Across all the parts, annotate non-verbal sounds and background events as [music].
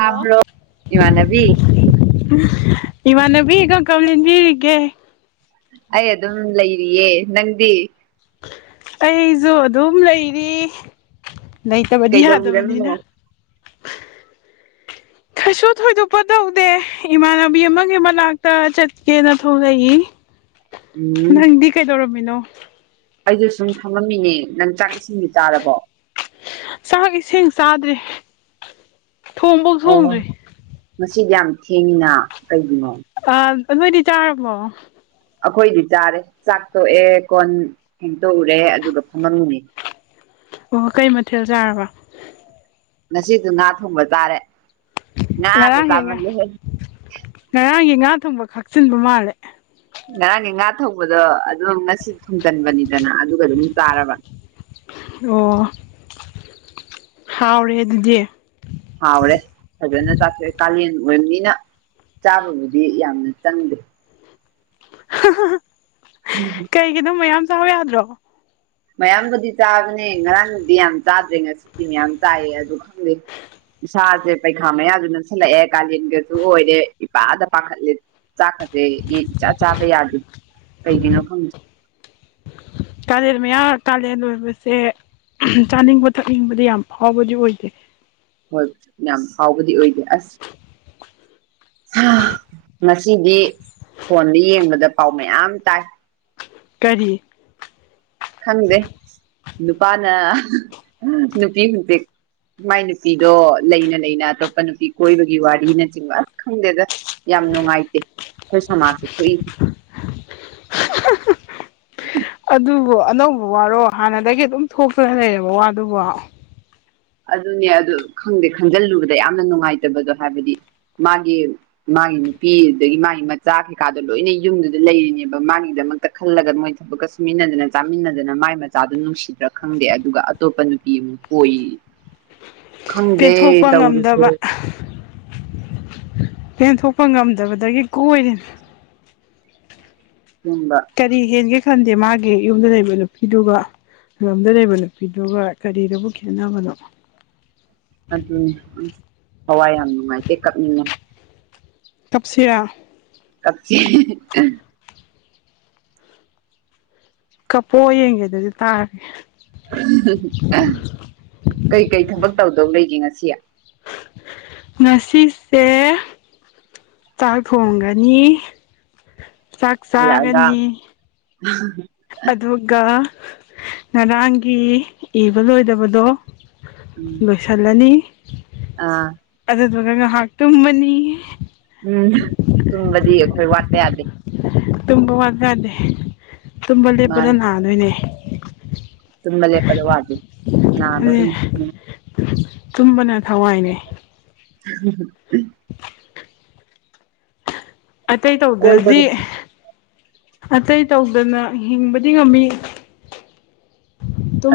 hello ꯏꯃꯥꯟꯅꯕꯤ ꯏꯃ ꯅꯕꯤꯒ ꯀꯃꯂꯤꯦꯟꯖꯤꯒ [unintelligible] ꯑꯩ ꯑꯗꯨꯝ ꯂꯩꯔꯤꯌꯦ ꯅꯪꯗꯤ ꯑꯩꯁꯨ ꯑꯗꯨꯝ ꯂꯩꯔꯤ ꯂꯩꯇꯕꯗꯤ ꯀꯩꯗꯧꯕꯤꯔꯝꯃꯤꯅꯣ ꯌꯥꯗꯕꯅꯤꯅꯥ [inaudible] ꯀꯩꯁꯨ ꯊꯣꯏꯗꯣꯛꯄ ꯇꯧꯗꯦ ꯏꯃꯥꯟꯅꯕꯤ ꯑꯃꯒꯤ ꯃꯅꯥꯛꯇ ꯆꯠꯀꯦꯅ ꯊꯣꯛꯂꯛꯏ [inaudible] ꯅꯪꯗꯤ ꯀꯩꯗꯧꯔꯝꯃꯤꯅꯣ ꯑꯩꯁꯨ ꯁꯨꯝ ꯐꯝꯃꯝꯃꯤꯅꯦ ꯅꯪ ꯆꯥꯛ ꯏꯁꯤꯡꯗꯤ ꯆꯥꯔꯕꯣ ꯆꯥꯛ ꯏꯁꯤꯡ ꯆꯥꯗꯦ ꯑꯣ ꯃꯁꯤꯗꯤ ꯌꯥꯝ ꯊꯦꯡꯉꯤꯅ ꯀꯩꯒꯤꯅꯣ ꯑ ꯅꯣꯏꯗꯤ ꯆꯥꯔꯕꯣ ꯑꯩꯈꯣꯏꯗꯤ ꯆꯥꯔꯦ ꯆꯥꯛ ꯇꯣꯛꯑꯦ ꯀꯣꯟ ꯍꯦꯟꯇꯣꯛꯎꯔꯦ ꯑꯗꯨꯒ ꯐꯪꯉꯝꯅꯤ ꯑꯣ ꯀꯩ ꯃꯊꯦꯜ ꯆꯥꯔꯕ ꯉꯁꯤꯗꯨ ꯉꯥ ꯊꯣꯡꯕ ꯇꯥꯔꯦ ꯉꯔꯥꯡꯒꯤ ꯉꯥ ꯉꯔꯥꯡꯒꯤ ꯉꯥ ꯊꯣꯡꯕ ꯈꯥꯛꯆꯤꯟꯕ ꯃꯥꯜꯂꯦ ꯉꯔꯥꯡꯒꯤ ꯉꯥ ꯊꯣꯡꯕꯗꯣ ꯑꯗꯨꯝ ꯉꯁꯤ ꯊꯣꯡꯖꯤꯟꯕꯅꯤꯗꯅ ꯑꯗꯨꯒ ꯑꯗꯨꯝ ꯆꯥꯔꯕ ꯑꯣ ꯍꯥꯎꯔꯦ ꯑꯗꯨꯗꯤ ꯍꯥꯎꯔꯦ ꯐꯖꯅ ꯆꯥꯊꯣꯛꯑꯦ ꯀꯥꯂꯦꯟ ꯑꯣꯏꯕꯅꯤꯅ ꯆꯥꯕꯕꯨꯗꯤ ꯌꯥꯝꯅ ꯆꯪꯗꯦ ꯍ ꯎꯝ ꯀꯩꯒꯤ ꯑꯗꯨꯝ ꯃꯌꯥꯝ ꯆꯥꯎ ꯌꯥꯗ꯭ꯔꯣ ꯃꯌꯥꯝꯕꯨꯗꯤ ꯆꯥꯕꯅꯦ ꯉꯔꯥꯡꯕꯨꯗꯤ ꯌꯥꯝ ꯆꯥꯗ꯭ꯔꯦ ꯉꯁꯤꯗꯤꯤ ꯃꯌꯥꯝ ꯆꯥꯏꯌꯦ ꯑꯗꯨ ꯈꯪꯗꯦ ꯏꯁꯥꯁꯦ ꯄꯩꯈꯥ ꯃꯌꯥꯁꯨ ꯅꯛꯁꯜꯂꯛꯑꯦ ꯀꯥꯂꯦꯟꯒꯁꯨ ꯑꯣꯏꯔꯦ ꯏꯄꯥꯗ ꯄꯥꯈꯠꯂꯦ ꯆꯥꯛꯀꯁꯦ ꯆꯥꯕ ꯌꯥꯗꯦ ꯀꯩꯒꯤꯅꯣ ꯈꯪ ꯀꯥꯂꯦꯟ ꯃꯌꯥ ꯀꯥꯂꯦꯟ ꯑꯣꯏꯣꯏꯕꯁꯦ ꯆꯥꯅꯤꯡꯕ ꯊꯛꯅꯤꯡꯕꯗꯤ ꯌꯥꯝ ꯐꯥꯎꯕꯗꯤ ꯑꯣꯏꯗꯦ ꯍꯣꯏ ꯌꯥꯝ ꯍꯥꯎꯕꯗꯤ ꯑꯣꯏꯗꯦ ꯑꯁ ꯉꯁꯤꯗꯤ ꯐꯣꯟꯗ ꯌꯦꯡꯕꯗ ꯄꯥꯎ ꯃꯌꯥꯝ ꯇꯥꯏ ꯀꯔꯤ ꯈꯪꯗꯦ ꯅꯨꯄꯥꯅ ꯅꯨꯄꯤ ꯍꯧꯖꯤꯤ ꯃꯥꯏ ꯅꯨꯄꯤꯗꯣ ꯂꯩꯅ ꯂꯩꯅ ꯑꯇꯣꯞꯄ ꯅꯨꯄꯤ ꯀꯣꯏꯕꯒꯤ ꯋꯥꯔꯤꯅꯆꯤꯡꯕ ꯑꯁ ꯈꯪꯗꯦꯗ ꯌꯥꯝ ꯅꯨꯡꯉꯥꯏꯇꯦ ꯑꯩꯈꯣꯏ ꯁꯃꯥꯖꯁꯤꯦ ꯊꯣꯛꯏ ꯑꯗꯨꯕꯨ ꯑꯅꯧꯕ ꯋꯥꯔꯣ ꯍꯥꯟꯅꯗꯒꯤ ꯑꯗꯨꯝ ꯊꯣꯛꯇꯅ ꯂꯩꯔꯦꯕ ꯋꯥꯗꯨꯕꯣ ꯑꯗꯨꯅꯦ ꯑꯗꯨ ꯈꯪꯗꯦ ꯈꯪꯖꯤꯜꯂꯨꯕꯗ ꯌꯥꯝꯅ ꯅꯨꯡꯉꯥꯏꯇꯕꯗꯣ ꯍꯥꯏꯕꯗꯤ ꯃꯥꯒꯤ ꯃꯥꯒꯤ ꯅꯨꯄꯤ ꯑꯗꯨꯗꯒꯤ ꯃꯥꯒꯤ ꯃꯆꯥ ꯀꯩꯀꯥꯗꯣ ꯂꯣꯏꯅ ꯌꯨꯝꯗꯨꯗ ꯂꯩꯔꯤꯅꯦꯕ ꯃꯥꯒꯤꯗꯃꯛꯇ ꯈꯜꯂꯒ ꯃꯣꯏ ꯊꯕꯛꯀ ꯁꯨꯃꯤꯟꯅꯗꯅ ꯆꯥꯃꯤꯟꯅꯗꯅ ꯃꯥꯏ ꯃꯆꯥꯗꯨꯣ ꯅꯨꯡꯁꯤꯗ꯭ꯔꯥ ꯈꯪꯗꯦ ꯑꯗꯨꯒ ꯑꯇꯣꯞꯄ ꯅꯨꯄꯤ ꯑꯃꯨꯛ ꯑꯣꯏꯣꯏ ꯄꯦꯟꯊꯣꯛꯄ ꯇꯧꯔꯤꯁꯦ ꯉꯝꯗꯕ ꯄꯦꯟꯊꯣꯛꯄ ꯉꯝꯗꯕꯗꯒꯤ ꯀꯣꯏꯔꯦꯅꯦ ꯍꯝꯕ ꯀꯔꯤ ꯍꯦꯟꯒꯦ ꯈꯟꯗꯦ ꯃꯥꯒꯤ ꯌꯨꯝꯗ ꯂꯩꯕ ꯅꯨꯄꯤꯗꯨꯒ ꯂꯝꯨꯡꯝꯗ ꯂꯩꯕ ꯅꯨꯄꯤꯗꯨꯒ ꯀꯔꯤꯗꯕꯨ ꯈꯦꯠꯅꯕꯅꯣ ꯑꯗꯨꯅꯦ ꯑꯁ ꯍꯋꯥꯏ ꯌꯥꯝ ꯅꯨꯡꯉꯥꯏꯇꯦ ꯀꯛꯅꯤꯡꯉꯦ ꯇꯞꯁꯤꯔꯥ ꯀꯛꯦ ꯀꯄꯣ ꯌꯦꯡꯒꯦ ꯑꯗꯨꯗꯤ ꯇꯥꯔꯦ ꯀꯩꯀꯩ ꯊꯕꯛ ꯇꯧꯗꯧ ꯂꯩꯒꯦ ꯉꯁꯤ ꯉꯁꯤꯁꯦ ꯆꯥꯛ ꯊꯣꯡꯒꯅꯤ ꯆꯥꯛ ꯑꯂꯗ ꯆꯥꯒꯅꯤ ꯑꯗꯨꯒ ꯉꯔꯥꯡꯒꯤ ꯏꯕ ꯂꯣꯏꯗꯕꯗꯣ ꯎꯝ ꯂꯣꯏꯁꯥꯂꯥꯅꯤ ꯑꯥ ꯑꯗꯨꯗꯨꯒ ꯉꯥꯏꯍꯥꯛ ꯇꯨꯝꯕꯅꯤ ꯎꯝ ꯇꯨꯝꯕꯗꯤ ꯑꯩꯈꯣꯏ ꯋꯥꯠꯄ ꯌꯥꯗꯦ ꯇꯨꯝꯕ ꯋꯥꯠꯀꯗꯦ ꯇꯨꯝꯕ ꯂꯦꯞꯄꯗ ꯅꯥꯗꯣꯏꯅꯦ ꯇ ꯂꯦ ꯄ ꯑꯗꯨ ꯋꯥ ꯍꯥꯏꯦ ꯅ ꯑꯗꯨꯅ ꯇꯨꯝꯕꯅ ꯊꯋꯥꯏꯅꯦ [unintelligible] ꯑꯇꯩ ꯇꯧꯗ‌꯭ꯔꯗꯤ ꯀꯣꯏꯕꯒ ꯑꯇꯩ ꯇꯧꯗꯅ ꯍꯤꯡꯕꯗꯤ ꯉꯝꯃꯤ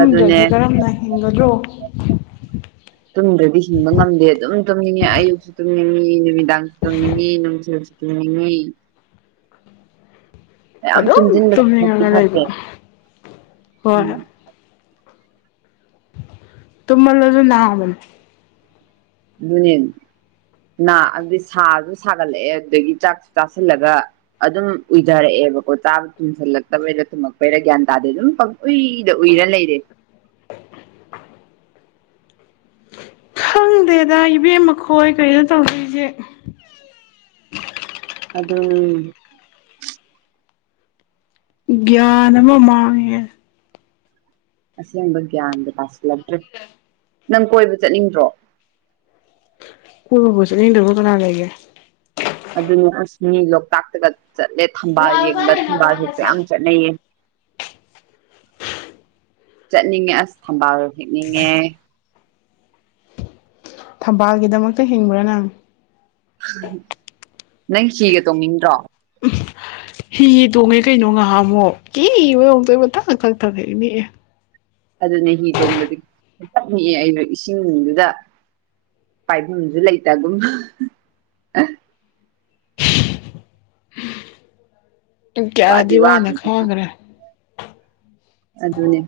ꯑꯗꯨꯅꯦ ꯀꯔꯝꯅ ꯍꯤꯡꯒꯗ꯭ꯔꯣ ꯇꯨꯝꯗ꯭ꯔꯗꯤ ꯍꯤꯡꯕ ꯉꯝꯗꯦ ꯑꯗꯨꯝ ꯇꯨꯝꯅꯤꯡ ꯑꯌꯨꯛꯁꯨ ꯇꯨꯝꯅꯤꯡꯉꯤ ꯅꯨꯃꯤꯗꯥꯡꯁꯨ ꯇꯨꯝꯅꯤꯡꯉꯤ ꯅꯨꯡꯊꯜꯁꯨ [inaudible] ꯃꯌꯥꯝ ꯑꯗꯨꯝ ꯇꯨꯝꯁꯤꯟꯕꯁꯨ ꯐꯠꯇꯤ ꯇꯨꯝꯅꯤꯡꯉꯅ ꯐꯠꯇꯦ ꯂꯩꯕ ꯍꯣꯏ ꯎꯝ ꯇꯨꯝ ꯃꯜꯂꯖꯨ ꯅꯥꯕꯅꯤ ꯑꯗꯨꯅꯦ ꯅꯥ ꯑꯗꯨꯗꯤ ꯁꯥꯁꯨ ꯁꯥꯒꯠꯂꯛꯑꯦ ꯑꯗꯨꯗꯒꯤ ꯆꯥꯛꯁꯨ ꯆꯥꯁꯤꯜꯂꯒ ꯑꯗꯨꯝ ꯎꯏꯊꯔꯛꯑꯦꯕꯀꯣ ꯆꯥ ꯇꯨꯝꯁꯤꯜꯂꯛꯇꯕꯩꯗ ꯊꯨꯝꯃꯛꯛꯄꯩꯔ ꯒ꯭ꯌꯥꯟ ꯇꯥꯗꯦ ꯑꯗꯨꯝ ꯎꯏꯗ ꯎꯏꯔ ꯂꯩꯔꯦ ꯈꯪꯗꯦꯗ ꯏꯕꯦꯝ ꯃꯈꯣꯏ ꯀꯩꯅꯣ ꯇꯧꯗ‌ꯣꯏꯖ‌ꯦ ꯑꯗꯨꯅꯤ ꯒ꯭ꯌꯥꯟ ꯑꯃ ꯃꯥꯥꯡꯉꯦꯍ‌ꯦ ꯑꯁꯦꯡꯕ ꯒ꯭ꯌꯥꯟꯒ ꯇꯥꯁꯤꯜꯂꯛꯇ꯭ꯔꯦ ꯅꯪ ꯀꯣꯏꯕ ꯆꯠꯅꯤꯡꯗ꯭ꯔꯣ ꯀꯣꯏꯕꯕꯨ ꯆꯠꯅꯤꯡꯗꯕ ꯀꯅꯥ ꯂꯩꯒꯦ ꯑꯗꯨꯅꯤ ꯑꯁ ꯃꯤ ꯂꯣꯛꯇꯥꯛꯇꯒ ꯆꯠꯂꯦ ꯊꯝꯕꯥꯜ ꯌꯦꯡꯕ ꯊꯝꯕꯥꯜ ꯍ‌ꯦꯛꯄ ꯌꯥꯝ ꯆꯠꯅꯩꯌꯦ ꯆꯠꯅꯤꯡꯉꯦ ꯑꯁ ꯊꯝꯕꯥꯜꯗꯣ ꯍꯦꯛꯅꯤꯡꯉꯦ ꯊꯝꯕꯥꯜꯒꯤꯗꯃꯛꯇ ꯍꯤꯡꯕ꯭ꯔꯥ ꯅꯪ ꯅꯪ ꯁꯤꯒ ꯇꯣꯡꯅꯤꯡꯗ꯭ꯔꯣ ꯍꯤ ꯇꯣꯡꯉꯦ ꯀꯩꯅꯣ ꯉꯥꯍꯥꯃꯨꯛ ꯀꯤꯕꯗ ꯑꯝꯇ‌ꯣꯏꯕ ꯊꯛ-ꯊꯛ-ꯊꯛ ꯍꯦꯛꯅꯤꯛꯑꯦ ꯑꯗꯨꯅꯤ ꯍꯤ ꯇꯣꯡꯕꯗꯤ ꯊꯛ-ꯊꯛꯅꯤꯛ ꯑꯦ ꯑꯩꯅ ꯏꯁꯤꯡꯗꯨꯗ ꯄꯥꯏꯚꯝꯖꯨ ꯂꯩꯇꯒꯨꯝ ꯋꯥꯗꯤ ꯀꯌꯥꯗꯤ ꯋꯥꯅ ꯋꯥꯈ꯭ꯔꯦ ꯈꯥꯡꯒ꯭ꯔ‌ꯦ ꯑꯗꯨꯅꯦ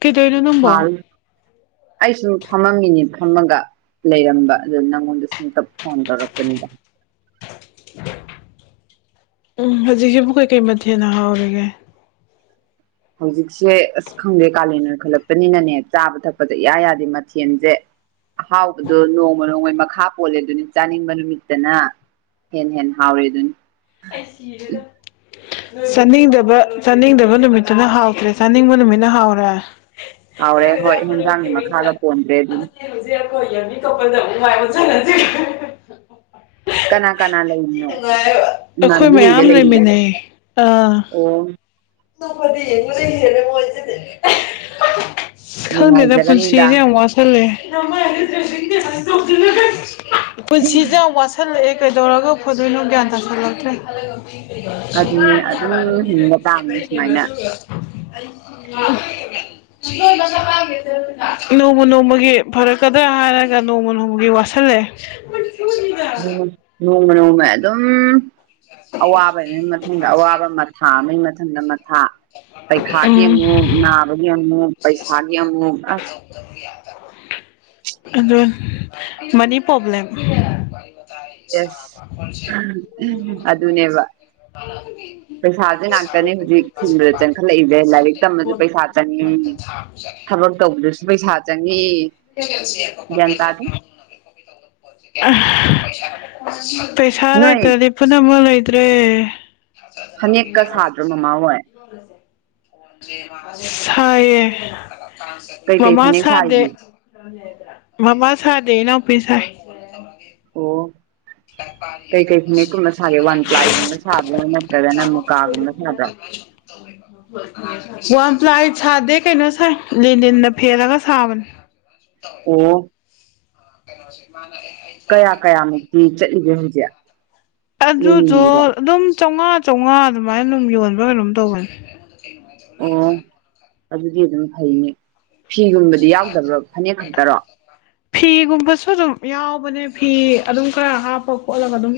ꯀꯤꯗ‌ꯣꯔꯤꯅ‌ꯣ ꯑꯩꯁꯨ ꯐꯝꯃꯝꯃꯤꯅꯦ ꯐꯝꯃꯒ ꯂꯩꯔꯝꯕ ꯑꯗꯨ ꯅꯪꯉꯣꯟꯗ ꯁꯨꯝꯇ ꯐꯣꯟ ꯇꯧꯔꯛꯄꯅꯤꯗ ꯎꯝ ꯍꯧꯖꯤꯛꯁꯤꯕꯨ ꯀꯩ-ꯀꯩ ꯃꯊꯦꯟꯅ ꯍꯥꯎꯔꯤꯒꯦ ꯍꯧꯖꯤꯛꯁꯦ ꯑꯁ ꯈꯪꯗꯦ ꯀꯥꯂꯦꯟ ꯑꯣꯏꯈꯜꯂꯛꯄꯅꯤꯅꯅꯦ ꯆꯥꯕ ꯊꯛꯄꯖ‌ꯦ ꯏꯌꯥ ꯌꯥꯗꯦ ꯃꯊꯦꯜꯖ‌ꯦ ꯑꯍꯥꯎꯕꯗꯣ ꯅꯣꯡꯃ-ꯅꯣꯡꯃꯩ ꯃꯈꯥ ꯄꯣꯜꯂ‌ꯦꯗꯨꯅꯤ ꯆꯥꯅꯤꯡꯕ ꯅꯨꯃꯤꯠꯇꯅ ꯍꯦꯟ-ꯍꯦꯟ ꯍꯥꯎꯔ‌ꯦꯗꯨꯅ ꯑꯩ ꯁꯤꯔꯦꯗ ꯆꯥꯅꯤꯡꯗꯕ ꯆꯥꯅꯤꯡꯗꯕ ꯅꯨꯃꯤꯠꯇꯨꯅ ꯍꯥꯎꯇ꯭ꯔꯦ ꯆꯥꯅꯤꯡꯕ ꯅꯨꯃꯤꯠꯅ ꯍꯥꯎꯔꯦ ꯍꯥꯎꯔꯦ ꯍꯣꯏ ꯍꯟꯖꯥꯡꯒꯤ ꯃꯈꯥꯗ ꯄꯣꯟꯗ꯭ꯔꯦ [unintelligible] ꯀꯅꯥ ꯀꯅꯥ ꯂꯩꯔꯤꯅꯣ ꯑꯩꯈꯣꯏ ꯏꯃꯥꯟꯅꯕꯤ ꯃꯌꯥꯝ ꯂꯩꯃꯤꯟꯅꯩ ꯑꯥ ꯑꯣꯝ [unintelligible] ꯈꯪꯗ‌ꯦꯗ ꯄꯨꯟꯁꯤ ꯅꯨꯡꯉꯥꯏꯖꯔꯅꯤꯗ ꯌꯥꯝ ꯋꯥꯁꯜ ꯂꯦ ꯄꯨꯟꯁꯤ ꯌꯥꯎꯋꯥꯁꯜ ꯊꯜꯂꯛꯑꯦ ꯀꯩꯗꯧꯔꯒ ꯐꯗꯣꯏꯅꯣ ꯒ꯭ꯌꯥꯟ ꯇꯥꯥꯁꯜꯂꯛꯇ꯭ꯔꯦ [unintelligible] [unintelligible] ꯑꯗꯨꯅꯦ ꯑꯗꯨꯝ ꯍꯤꯡꯕ ꯇꯥꯕꯅꯤ ꯁꯨꯃꯥꯏꯅ ꯅꯣꯡꯃ ꯅꯣꯡꯃꯒꯤ ꯐꯔꯛꯀꯗ꯭ꯔꯥ ꯍꯥꯏꯔꯒ ꯅꯣꯡꯃ ꯅꯣꯡꯃꯒꯤ ꯋꯥꯁꯜ ꯈꯜꯂꯦ ꯅꯣꯡꯃ ꯅꯣꯡꯃꯩ ꯑꯗꯨꯝ ꯑꯋꯥꯕ ꯃꯊꯪꯗ ꯑꯋꯥꯕ ꯑꯃ ꯊꯥ ꯑꯃꯩ ꯃꯊꯪꯗ ꯃꯊꯥ ꯄꯩꯈꯥꯒꯤ ꯎꯝ ꯑꯃꯨꯛ ꯅꯥꯕꯒꯤ ꯑꯃꯨꯛ ꯄꯩꯁꯥꯒꯤ ꯑꯃꯨꯛ ꯑꯁ ꯑꯗꯨꯟ ꯃꯅꯤ ꯄꯂ‌ꯣꯕ꯭ꯂꯦꯝ ꯌꯦꯁ ꯑꯗꯨꯅꯦꯕ ꯄꯩꯁꯥꯁꯦ ꯉꯥꯛꯇꯅꯦ ꯍꯧꯖꯤꯛ ꯍꯤꯡꯕꯗ ꯆꯪꯈꯠꯂꯛꯏꯁꯦ ꯂꯥꯏꯔꯤꯛ [unintelligible] ꯇꯝꯕꯁꯨ ꯄꯩꯁꯥ ꯆꯪꯉꯤ ꯊꯕꯛ ꯇꯧꯕꯗꯁꯨ ꯄꯩꯁꯥ ꯆꯪꯉꯤ [unintelligible] ꯒ꯭ꯌꯥꯟ ꯇꯥꯗꯦ ꯑ ꯄꯩꯁꯥ ꯅꯣꯏ ꯂꯩꯇ꯭ꯔꯗꯤ ꯄꯨꯝꯅꯃꯛ ꯂꯩꯇ꯭ꯔꯦ ꯍ ꯐꯅꯦꯛꯀ ꯁꯥꯗ꯭ꯔ ꯃꯃꯥ ꯍꯣꯏ [unintelligible] ꯁꯥꯏꯌꯦ ꯀꯩꯀꯩ ꯃꯃꯥ ꯐꯅꯦꯛ ꯁꯥꯗꯦ ꯁꯥꯔꯤꯒꯦ ꯃꯃꯥ ꯁꯥꯗ‌ꯦ ꯏꯅꯥꯎꯄꯤ ꯁꯥꯏ ꯑꯣ ꯀꯩꯀꯩ ꯐꯅꯦꯛꯀꯨꯝꯕ ꯁꯥꯒꯦ ꯋꯥꯟ ꯄ꯭ꯂꯥꯏꯒꯨꯝꯕ ꯁꯥꯕ꯭ꯔꯣ ꯅꯠꯇ꯭ꯔꯒꯅ ꯃꯨꯀꯥꯒꯨꯝꯕ ꯁꯥꯕ꯭ꯔꯣ [unintelligible] ꯋꯥꯝ ꯄ꯭ꯂꯥꯏ ꯁꯥꯗꯦ ꯀꯩꯅꯣ ꯁꯥꯏ ꯂꯦꯟꯗꯤꯟꯗ ꯐꯦꯂꯒ ꯁꯥꯕꯅꯦ ꯑꯣ [unintelligible] ꯀꯌꯥ ꯀꯌꯥꯃꯨꯛꯇꯤ ꯆꯠꯂꯤꯒꯦ ꯍꯧꯁꯦ ꯑꯗꯨꯗꯣ ꯑꯗꯨꯝ ꯆꯥꯝꯃꯉꯥ ꯆꯥꯝꯃꯉꯥ ꯑꯗꯨꯃꯥꯏꯅ ꯑꯗꯨꯝ ꯌꯣꯟꯕ ꯀꯩꯅꯣꯝ ꯇꯧꯕꯅꯤ ꯑꯣ ꯑꯗꯨꯗꯤ ꯑꯗꯨꯝ ꯐꯩꯅꯤ ꯐꯤꯒꯨꯝꯕꯗꯤ ꯌꯥꯎꯗꯕ꯭ꯔꯣ ꯐꯅꯦꯛ ꯈꯛꯇꯔꯣ [inaudible] ꯐꯤꯒꯨꯝꯕꯁꯨ ꯑꯗꯨꯝ ꯌꯥꯎꯕꯅꯦ ꯐꯤ ꯑꯗꯨꯝ ꯈꯔ ꯍꯥꯞꯄ ꯈꯣꯠꯂꯒ ꯑꯗꯨꯝ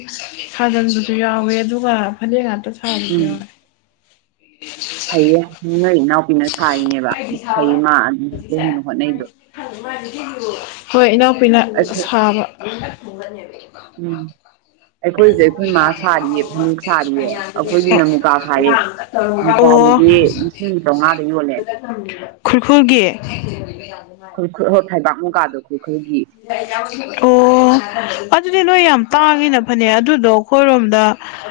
ꯁꯥꯖꯟꯕꯁꯨ ꯌꯥꯎꯋꯦ ꯑꯗꯨꯒ ꯐꯅꯦꯛ ꯉꯥꯛꯇ ꯁꯥꯕꯁꯨ ꯌꯥꯎꯋꯦ ꯍꯩꯌꯦ ꯅ ꯏꯅꯥꯎꯄꯤꯅ ꯁꯥꯔꯤꯅꯦꯕ ꯍꯩꯌꯦ ꯃꯥ ꯑꯗꯨ ꯀꯣꯏꯅ ꯍꯣꯠꯅꯩꯗꯣ ꯍꯣꯏ ꯏꯅꯥꯎꯄꯤꯅ ꯑꯩꯈꯣꯏ ꯁꯥꯕ ꯎꯝ ꯑꯩꯈꯣꯏꯁꯦ ꯑꯩꯈꯣꯏ ꯃꯥ ꯁꯥꯔꯤꯌꯦ ꯐꯅꯨꯛ ꯁꯥꯔꯤꯌꯦ ꯑꯩꯈꯣꯏꯒꯤ ꯅꯃꯨꯀꯥ ꯁꯥꯥꯏꯌꯦ ꯑꯣ ꯅꯨꯡꯁꯒꯤꯗꯤ ꯂꯤꯁꯤꯡ ꯆꯥꯃꯉꯥꯗ ꯌꯣꯜꯂꯦ ꯈꯨꯔꯈꯨꯜꯒꯤ ꯑꯩꯈꯣꯏ ꯍꯣꯏ ꯊꯩꯕꯥꯛ ꯃꯨꯒꯥꯥꯗꯣ ꯑꯩꯈꯣꯏꯈꯔꯣꯏꯒꯤ ꯑꯣ ꯑꯗꯨꯗꯤ ꯅꯣꯏ ꯌꯥꯝ ꯇꯥꯡꯉꯤꯅ ꯐꯅꯦꯛ ꯑꯗꯨꯗꯣ ꯑꯩꯈꯣꯏꯔꯣꯝꯗ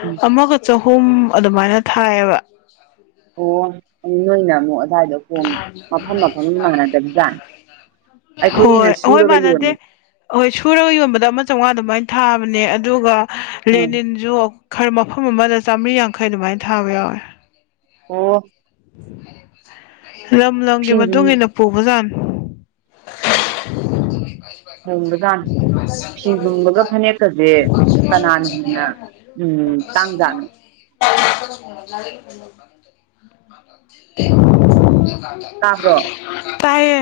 ꯎꯝ ꯑꯃꯒ ꯆꯍꯨꯝ ꯑꯗꯨꯃꯥꯏꯅ ꯊꯥꯏꯌꯦꯕ ꯑꯣ ꯅꯣꯏꯅ ꯑꯃꯨꯛ ꯑꯗꯨꯗꯥꯋꯥꯏꯗꯣ ꯍꯣꯏ ꯑꯩꯈꯣꯏꯒꯤꯅ ꯍꯣꯏ ꯁꯨꯔꯒ ꯃꯥꯅꯗꯦ ꯌꯣꯜꯂꯦ ꯍꯍꯣꯏ ꯁꯨꯔꯒ ꯌꯣꯟꯕꯗ ꯑꯃ ꯆꯥꯝꯃꯉꯥ ꯑꯗꯨꯃꯥꯏꯅ ꯊꯥꯕꯅꯦ ꯑꯗꯨꯒ ꯑꯪ ꯂꯦꯅꯤꯟꯁꯨ ꯈꯔ ꯃꯐꯝ ꯑꯃꯗ ꯆꯥꯝꯃꯔꯤ ꯌꯥꯡꯈꯩ ꯑꯗꯨꯃꯥꯏꯅ ꯊꯥꯕ ꯌꯥꯎꯋꯦ ꯑꯣ ꯂꯝ ꯂꯝꯒꯤ ꯐꯤ ꯃꯇꯨꯡ ꯏ ꯃꯇꯨꯡꯏꯟꯅ ꯄꯨꯕꯖꯥꯟ [inaudible] ꯍꯣꯡꯕꯖꯥꯠꯅꯤ ꯐꯤ ꯂꯨꯡꯕꯒ ꯐꯅꯦꯛꯀꯁꯦ ꯀꯅꯥꯅ ꯍꯦꯟꯅ ꯎꯝ ꯇꯥꯡꯖꯥꯅꯤ [inaudible] ꯇꯥꯕ꯭ꯔꯣ [inaudible] ꯇꯌꯦ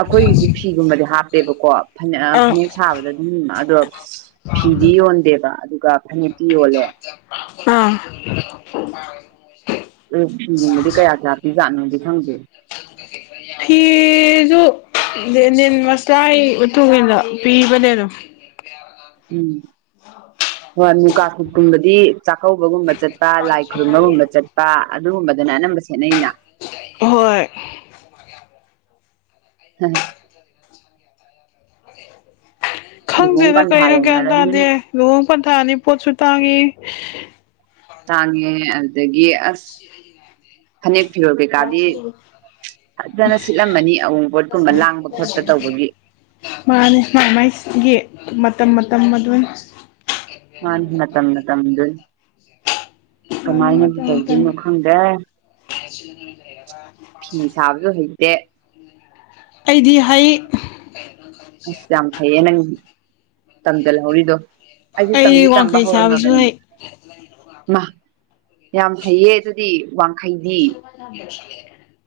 ꯑꯩꯈꯣꯏꯒꯤꯁꯨ ꯐꯤꯒꯨꯝꯕꯗꯤ ꯍꯥꯞꯄꯦꯕꯀꯣ ꯐꯅ ꯑꯥ ꯐꯅꯦꯛ ꯁꯥꯕꯗ ꯑꯗꯨꯝ ꯑꯗꯣ ꯐꯤꯗꯤ ꯌꯣꯟꯗꯦꯕ ꯑꯗꯨꯒ ꯐꯅꯛꯇꯤ ꯌꯣꯜꯂꯦ ꯑꯥ ꯎꯝ ꯎ ꯑꯗꯨꯗꯤ ꯀꯌꯥ ꯀꯌꯥ ꯄꯤꯖꯥꯅꯣꯒꯤ [inaudible] [inaudible] ꯐꯤꯗꯨ ꯂꯦꯅꯤꯟ ꯃꯁꯂꯥꯏ ꯃꯇꯨꯡ ꯏꯟꯅ ꯄꯤꯕꯅꯦ ꯑꯗꯨꯝ ꯎꯝ ꯍꯣꯏ ꯃꯨꯀ ꯁꯨꯠꯀꯨꯝꯕꯗꯤ ꯆꯥꯛꯀꯧꯕꯒꯨꯝꯕ ꯆꯠꯄ ꯂꯥꯏ ꯈꯨꯔꯨꯝꯕꯒꯨꯝꯕ ꯆꯠꯄ ꯑꯗꯨꯒꯨꯝꯕꯗꯨꯅ ꯑꯅꯝꯕ ꯁꯦꯠꯅꯩꯩꯅ ꯍꯣꯏ ꯎꯝ ꯂꯨꯍꯣꯡ ꯈꯪꯗꯦꯗ ꯄꯟꯊꯥ ꯀꯩꯅꯣ ꯒ꯭ꯌꯥꯟ ꯇꯥꯗꯦ ꯌꯧꯅꯔꯝꯅꯤꯅ ꯂꯨꯍꯣꯡ ꯄꯟꯊꯥꯑꯅꯤ ꯄꯣꯠꯁꯨ ꯇꯥꯡꯉꯤ ꯇꯥꯡꯉꯦ ꯑꯗꯨꯗꯒꯤ ꯑꯁ ꯐꯅꯦꯛ ꯐꯤꯔꯣꯜ ꯀꯩꯀꯥꯗꯤ ꯐꯖꯅ ꯁꯤꯠꯂꯝꯃꯅꯤ ꯑꯎꯟꯄꯣꯠꯀꯨꯝꯕ ꯂꯥꯡꯕ ꯈꯣꯠꯄ ꯇꯧꯕꯒꯤ ꯃꯥꯅꯤ ꯃꯥ ꯃꯥꯏꯒꯤ ꯃꯇꯝ ꯃꯇꯝ ꯑꯗꯨꯅꯤ ꯃꯥꯅꯤ ꯃꯇꯝ ꯃꯇꯝꯗꯨꯅꯤ ꯃꯥꯅꯤ ꯀꯃꯥꯏꯅ ꯃꯇꯝ ꯃꯇꯝ ꯇꯧꯗꯣꯏꯅꯣ ꯈꯪꯗꯦ [unintelligible] ꯇꯦ ꯑꯩꯗꯤ ꯍꯩ ꯑꯁ ꯌꯥꯝ ꯐꯩꯌꯦ ꯅꯪꯗꯤ ꯇꯝꯖꯜꯍꯧꯔꯤꯗꯣ ꯑꯩꯁꯨ ꯇꯝꯗꯤ ꯑꯩ ꯇꯝꯕ ꯋꯥꯡꯈꯩ ꯁꯥꯕꯁꯨ ꯍꯧꯔꯝꯃꯕꯅꯤ ꯍꯩ ꯃꯥ ꯌꯥꯝ ꯍꯩꯌꯦ ꯑꯗꯨꯗꯤ ꯋꯥꯡꯈꯩꯗꯤ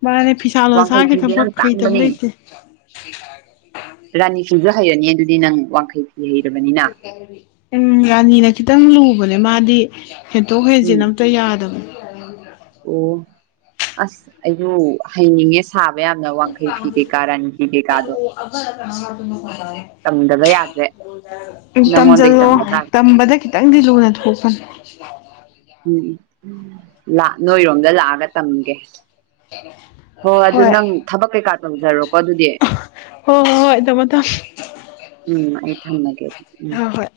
ꯃꯥꯅꯦ ꯐꯤꯁꯥ ꯋꯥꯡꯈꯩ ꯂꯣꯟꯁꯥꯒꯤ ꯐꯤꯁꯦ ꯌꯥꯝ ꯊꯕꯛ ꯍꯩꯇꯕ ꯇꯥꯡꯕꯅꯦ ꯂꯩꯇꯦ ꯔꯥꯅꯤꯐꯨꯁꯨ ꯍꯩꯔꯅꯤ ꯑꯗꯨꯗꯤ ꯅꯪ ꯋꯥꯡꯈꯩ ꯐꯤ ꯍꯩꯔꯕꯅꯤꯅ ꯎꯝ ꯔꯥꯅꯤꯅ ꯈꯤꯇꯪ ꯂꯨꯕꯅꯦ ꯃꯥꯗꯤ ꯍꯦꯟꯇꯣꯛ ꯎꯝ ꯍꯦꯟꯖꯤꯟ ꯑꯝꯇ ꯌꯥꯗꯕꯅꯦ ꯑꯣ ꯑꯁ ꯑꯩꯁꯨ ꯍꯅꯤꯡꯉꯦ ꯁꯥꯕ ꯌꯥꯝꯅ ꯋꯥꯡꯈꯩ ꯐꯤ ꯀꯩꯀꯥ ꯔꯥꯅꯤ ꯐꯤ ꯀꯩꯀꯥꯗꯣ ꯑꯕꯔ ꯀꯅꯥ ꯑꯗꯨ ꯇꯝꯗꯕ ꯌꯥꯗ꯭ꯔꯦ [unintelligible] ꯅꯪꯉꯣꯟꯗꯩ ꯇꯝꯖꯜꯂꯣ ꯇꯝꯕ ꯇꯥꯔꯦ ꯇꯝꯕꯗ ꯈꯤꯇꯪꯗꯤ ꯂꯨꯅ ꯊꯣꯛꯄꯅꯤ ꯎꯝ ꯅꯣꯏꯔꯣꯝꯗ ꯂꯥꯛꯑꯒ ꯇꯝꯒꯦ ꯍꯣꯏ ꯑꯗꯨ ꯅꯪ ꯊꯕꯛ ꯀꯩꯀꯥ ꯇꯧꯖꯔꯣ ꯍꯣꯏ ꯍꯣꯏ ꯍꯣꯏ ꯊꯝꯃꯣ ꯊꯝꯃꯣ ꯎꯝ ꯑꯃꯨꯛ ꯊꯝꯃꯒꯦ ꯑꯗꯨꯗꯤ ꯎꯝ ꯍꯣꯏ ꯍꯣꯏ